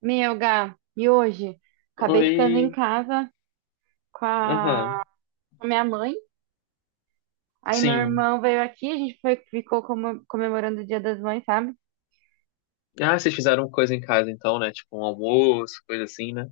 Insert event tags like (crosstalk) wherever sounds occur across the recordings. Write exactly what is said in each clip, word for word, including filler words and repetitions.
Meu, Gá, e hoje? Acabei ficando em Oi. casa com Aham. a, com a minha mãe. Aí meu Sim. irmão veio aqui, a gente foi, ficou como- comemorando o Dia das Mães, sabe? Ah, vocês fizeram coisa em casa então, né? Tipo um almoço, coisa assim, né?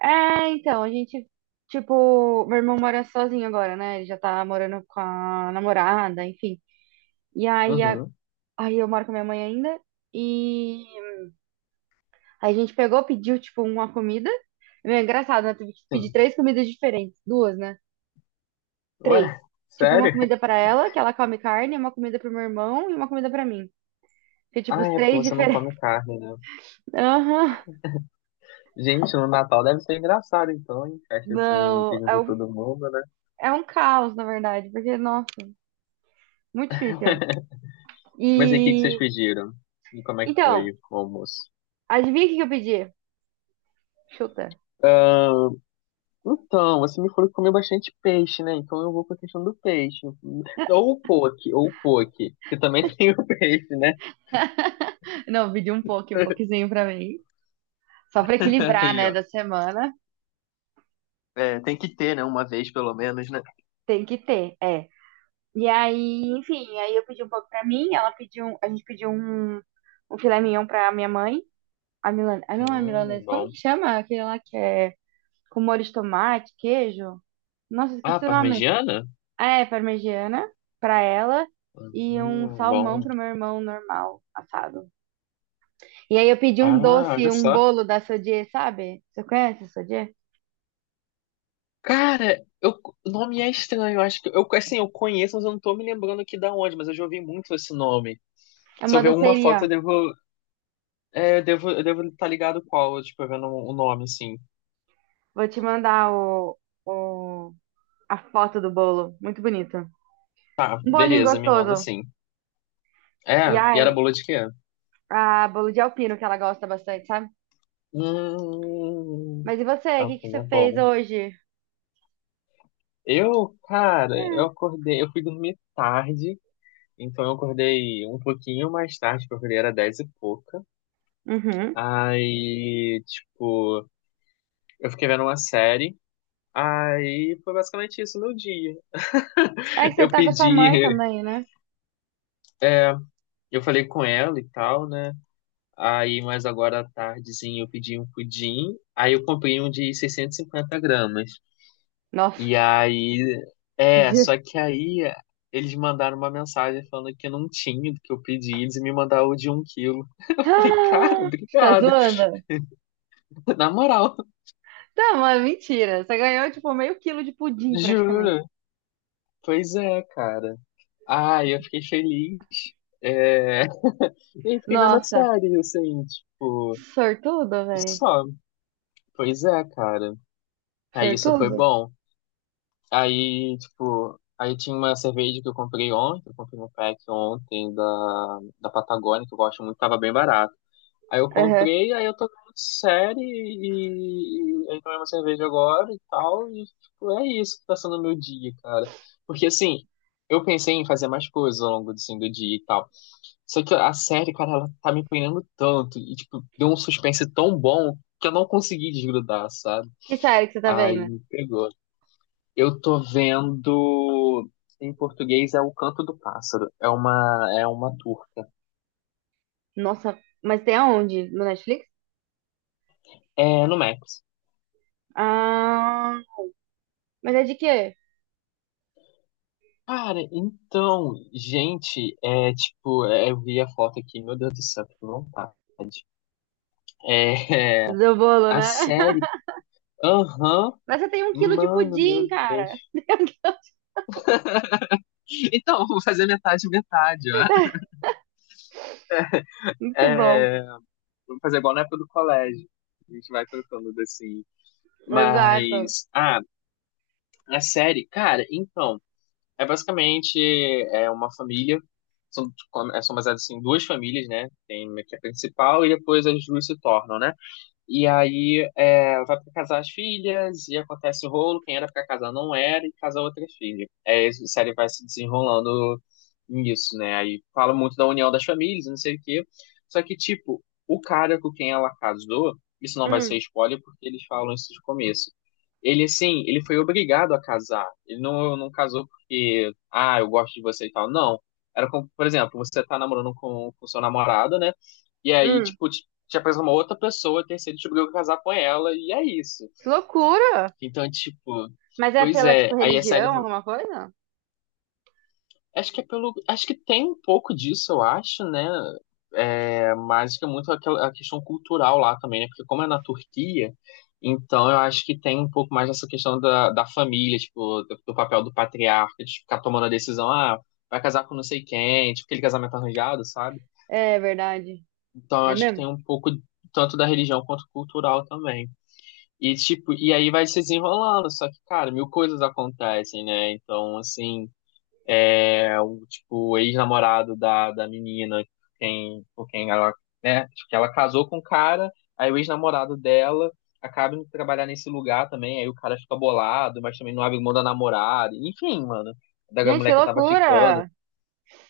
É, então, a gente, tipo, meu irmão mora sozinho agora, né? Ele já tá morando com a namorada, enfim. E aí, a- Uhum. aí eu moro com a minha mãe ainda. E aí a gente pegou, pediu, tipo, uma comida. É engraçado, né? Tive que pedir Sim. três comidas diferentes, duas, né? Três. Ué, Tipo, uma sério? comida (laughs) pra ela, que ela come carne, uma comida pro meu irmão e uma comida pra mim. Que, tipo, Ah, os é porque três você não come diferentes. carne, né? (laughs) Aham. Gente, no Natal deve ser engraçado então, hein? Festa assim, que Não, é junta um, todo mundo, né? é um caos, na verdade, porque, nossa, muito difícil. Mas aí, o que que vocês E, pediram? E como é que então, foi o almoço? adivinha o que que eu pedi? Chuta. Ah, então, você me falou que comeu bastante peixe, né? Então eu vou com a questão do peixe. (laughs) Ou o poke, ou o poke, que também (laughs) tem o peixe, né? Não, eu pedi um pouco, um pouquinho pra mim. Só pra (laughs) equilibrar, Aí, né, ó. da semana. É, tem que ter, né? Uma vez pelo menos, né? Tem que ter, é. E aí, enfim, aí eu pedi um pouco pra mim, ela pediu, um- a gente pediu um, um filé mignon pra minha mãe. A milan Ah, não é Hum, milanesa. Como que bom. chama aquele lá que é com molho de tomate, queijo? Nossa, Ah, esqueci o nome. parmegiana? Ah, é parmegiana pra ela e um Hum, salmão bom. pro meu irmão normal, assado. E aí eu pedi um Ah, doce, olha um só. bolo da Sodier, sabe? Você conhece a Sodier? Cara, eu, o nome é estranho. Eu Acho que eu, assim, eu conheço, mas eu não tô me lembrando aqui da onde, mas eu já ouvi muito esse nome. É Se eu uma ver alguma doceria. foto, eu devo, é, eu devo, eu devo estar ligado qual, tipo, vendo o nome, assim. Vou te mandar o, o, a foto do bolo. Muito bonito. Tá, Um bolinho beleza, me manda gostoso. sim. É, E e ai, era bolo de quê? a bolo de alpino que ela gosta bastante, sabe? Hum, Mas e você? O tá, que que não você é fez bom. hoje? Eu, cara, eu Ah. acordei, eu fui dormir tarde. Então eu acordei um pouquinho mais tarde, porque eu acordei era dez e pouca. Uhum. Aí, tipo, eu fiquei vendo uma série. Aí foi basicamente isso meu dia. É que você Eu tá com a sua mãe pedi, (laughs) também, né? é, eu falei com ela e tal, né? Aí, mas agora à tardezinha eu pedi um pudim. Aí eu comprei um de seiscentos e cinquenta gramas. Nossa. E (gasps) aí, (laughs) é, só Je- que aí eles mandaram uma mensagem falando que não tinha do que eu pedi, eles me mandaram o de um quilo. (laughs) Eu falei, cara, Ah, você tá obrigado. zoando? (laughs) Na moral. Tá, mas mentira. Você ganhou, tipo, meio quilo de pudim, praticamente. Juro, pois é, cara. Ai, eu fiquei feliz. É... (laughs) E fiquei vendo a Nossa. série, assim, tipo, Sortudo, velho. só. Pois é, cara. Aí isso foi Sortudo? bom. Aí, tipo, aí tinha uma cerveja que eu comprei ontem, eu comprei um pack ontem da, da, Patagônia, que eu gosto muito, tava bem barato. Aí eu Aham. comprei, aí eu tô vendo série e, e aí tomei uma cerveja agora e tal, e tipo, é isso que tá sendo o meu dia, cara. Porque assim, eu pensei em fazer mais coisas ao longo assim, do dia e tal. Só que a série, cara, ela tá me prendendo tanto e tipo, deu um suspense tão bom que eu não consegui desgrudar, sabe? Que série que você tá Aí vendo? me pegou. Eu tô vendo, em português é O Canto do Pássaro, é uma é uma turca. Nossa, mas tem aonde? No Netflix? É no Max. Ah, mas é de quê? Cara, então, gente, é tipo, é, eu vi a foto aqui, meu Deus do céu, que vontade. É, Do (laughs) bolo, a né? série, (laughs) aham, Mas você tem um quilo de mano, pudim, meu Deus. cara. (laughs) Então, vou fazer metade, metade, ó. Muito bom. É, vou fazer igual na época do colégio. A gente vai trocando assim. Exato. Mas, ah, a série, cara, então, é basicamente é uma família. São, é, são baseadas assim, em duas famílias, né? Tem a que é a principal e depois as duas se tornam, né? E aí é, vai pra casar as filhas e acontece o rolo, quem era pra casar não era, e casa outra filha. É, a série vai se desenrolando nisso, né? Aí fala muito da união das famílias, não sei o quê. Só que, tipo, o cara com quem ela casou, isso não vai ser Hum, spoiler porque eles falam isso de começo. Ele, assim, ele foi obrigado a casar. Ele não, não casou porque, ah, eu gosto de você e tal. Não. Era como, por exemplo, você tá namorando com, com, seu namorado, né? E aí, hum. tipo, tinha preso uma outra pessoa, a terceira descobriu que ia casar com ela, e é isso. Que loucura! Então, tipo, Mas é pois pela, tipo, é, aí a série. religião, alguma coisa? Acho que é pelo. Acho que tem um pouco disso, eu acho, né? É, mas que é muito aquela a questão cultural lá também, né? Porque como é na Turquia, então eu acho que tem um pouco mais dessa questão da, da, família, tipo, do, do papel do patriarca, de ficar tomando a decisão, ah, vai casar com não sei quem, tipo, aquele casamento arranjado, sabe? É verdade. Então eu É acho que tem mesmo? um pouco tanto da religião quanto cultural também. E tipo, e aí vai se desenrolando, só que, cara, mil coisas acontecem, né? Então, assim, é o tipo, o ex-namorado da, da menina, quem, com quem ela, né? Acho que ela casou com o cara, aí o ex-namorado dela acaba indo trabalhar nesse lugar também, aí o cara fica bolado, mas também não abre mão da namorada, enfim, mano, da Gente, mulher que que tava ficando. loucura!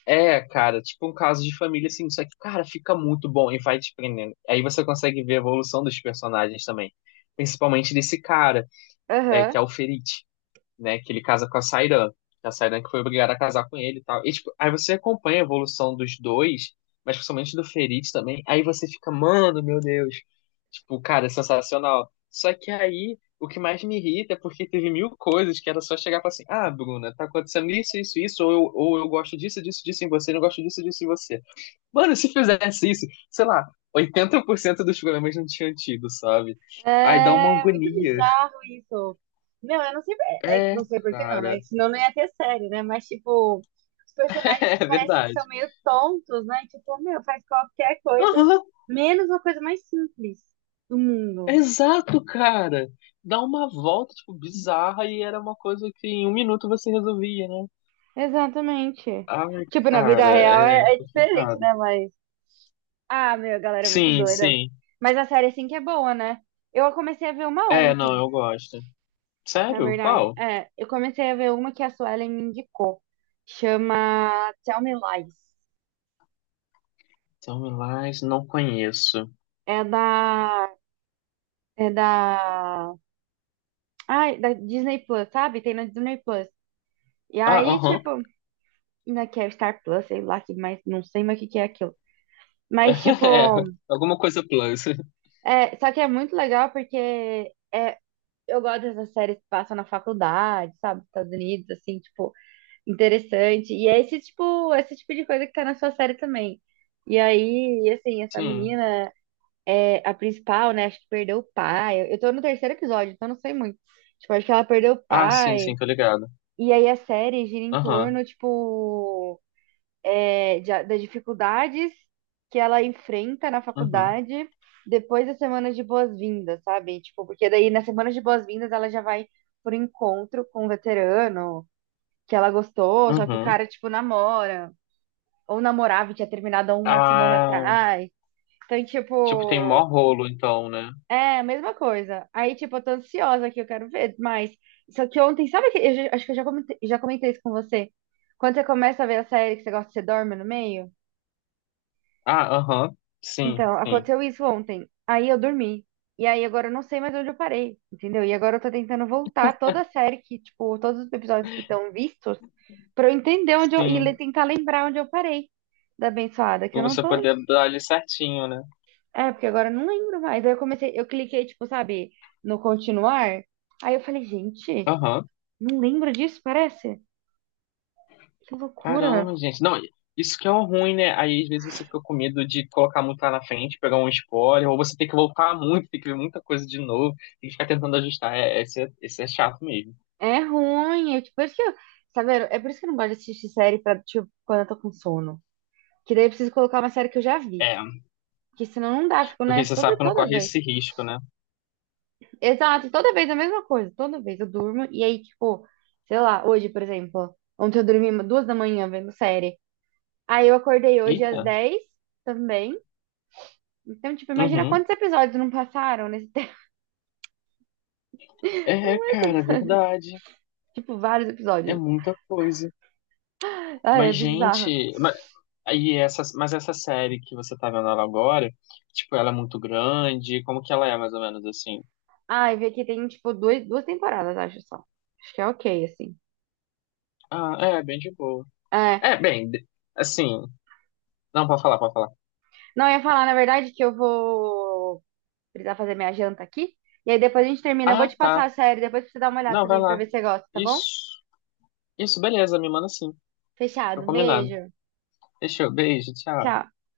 É, cara, tipo um caso de família, assim, só que, cara, fica muito bom e vai te prendendo. Aí você consegue ver a evolução dos personagens também. Principalmente desse cara, é, que Aham. é o Ferit, né? Que ele casa com a Sairan. A Sairan que foi obrigada a casar com ele e tal. E, tipo, aí você acompanha a evolução dos dois, mas principalmente do Ferit também. Aí você fica, mano, meu Deus. Tipo, cara, é sensacional. Só que aí, o que mais me irrita é porque teve mil coisas que era só chegar e falar assim: ah, Bruna, tá acontecendo isso, isso, isso, ou eu, ou eu gosto disso, disso, disso em você, não gosto disso, disso em você. Mano, se fizesse isso, sei lá, oitenta por cento dos problemas não tinham tido, sabe? Aí dá uma É muito agonia. bizarro isso. Meu, eu não sei, é, é, É, não sei por que não, cara. né? (laughs) Senão não ia ter série, né? Mas, tipo, os personagens eles É, parecem que são verdade. meio tontos, né? Tipo, meu, faz qualquer coisa, Aham, menos uma coisa mais simples do mundo. exato, cara. Dá uma volta, tipo, bizarra e era uma coisa que em um minuto você resolvia, né? Exatamente. Ai, Tipo, na vida cara, real é, é é diferente, complicado. né? Mas. Ah, meu, a galera é muito Sim, doida. sim. Mas a série, assim, que é boa, né? Eu comecei a ver uma É, não, ontem, eu gosto. na Sério? verdade. Qual? É, eu comecei a ver uma que a Suelen me indicou. Chama Tell Me Lies. Tell Me Lies, não conheço. É da... É da... Ai, da Disney Plus, sabe? Tem na Disney Plus. E Ah, aí, aham. tipo... Ainda que é Star Plus, sei lá, que mais... Não sei mais o que que é aquilo. Mas, (laughs) tipo... É, alguma coisa plus. É, só que é muito legal porque... É, eu gosto dessas séries que passam na faculdade, sabe? Estados Unidos, assim, tipo... Interessante. E é esse tipo, é esse tipo de coisa que tá na sua série também. E aí, assim, essa Sim. menina, é, a principal, né? Acho que perdeu o pai. Eu, eu tô no terceiro episódio, então não sei muito. Tipo, acho que ela perdeu o Ah, sim, pai. sim, tô ligado. E aí a série gira em Aham, torno, tipo, é, de- das dificuldades que ela enfrenta na uhum, faculdade depois da semana de boas-vindas, sabe? Tipo, porque daí na semana de boas-vindas ela já vai por encontro com um veterano que ela gostou, só que o uhum. cara, tipo, namora, ou namorava e tinha terminado há uma semana Ah, atrás. Então, tipo, tem mó tipo, rolo, então, né? é a mesma coisa. Aí, tipo, eu tô ansiosa que eu quero ver mais. Só que ontem, sabe que eu já- acho que eu já comentei, já comentei isso com você. Quando você começa a ver a série que você gosta, você dorme no meio? Ah, aham. Sim, Então, sim. aconteceu isso ontem. Aí eu dormi. E aí agora eu não sei mais onde eu parei, entendeu? E agora eu tô tentando voltar toda a série que, tipo, todos os episódios que estão vistos, pra eu entender onde eu, e le- Sim. tentar lembrar onde eu parei da abençoada, que Pra eu não você tô. poder dar ali certinho, né? É, porque agora eu não lembro mais. Aí eu comecei, eu cliquei, tipo, sabe, no continuar. Aí eu falei, gente, Aham. não lembro disso, parece? Que loucura. Caramba, gente. Não, isso que é um ruim, né? Aí às vezes você fica com medo de colocar muito lá na frente, pegar um spoiler, ou você tem que voltar muito, tem que ver muita coisa de novo, tem que ficar tentando ajustar. É, esse, é, esse é chato mesmo. É ruim. Eu, tipo, por isso que eu, sabe, é por isso que eu não gosto de assistir série pra, tipo, quando eu tô com sono. Que daí eu preciso colocar uma série que eu já vi. É, Porque senão não dá, eu fico porque nessa você sabe toda, que não toda corre vez. esse risco, né? Exato, toda vez a mesma coisa. Toda vez eu durmo. E aí, tipo, sei lá, hoje, por exemplo, ontem eu dormi duas da manhã vendo série. Aí eu acordei hoje às Eita. dez também. Então, tipo, imagina Uhum. quantos episódios não passaram nesse tempo. (laughs) É, cara, verdade. Tipo, vários É episódios. muita coisa. Ai, é Mas, bizarro. gente, mas, aí essa, mas essa série que você tá vendo ela agora, tipo, ela é muito grande. Como que ela é, mais ou menos assim? Ai, vê que tem, tipo, dois, duas temporadas, acho só. Acho que é ok, assim. Ah, é, bem de boa. É, É, bem, de- assim. Não, pode falar, pode falar. não, eu ia falar, na verdade, que eu vou precisar fazer minha janta aqui. E aí depois a gente termina. Eu vou Ah, te tá. passar a série, depois pra você dar uma olhada Não, vai também pra lá. ver se você gosta, tá bom? Isso. Isso, beleza, me manda sim. Fica Fechado. Um combinado. beijo. Fechou, beijo, tchau. Tchau.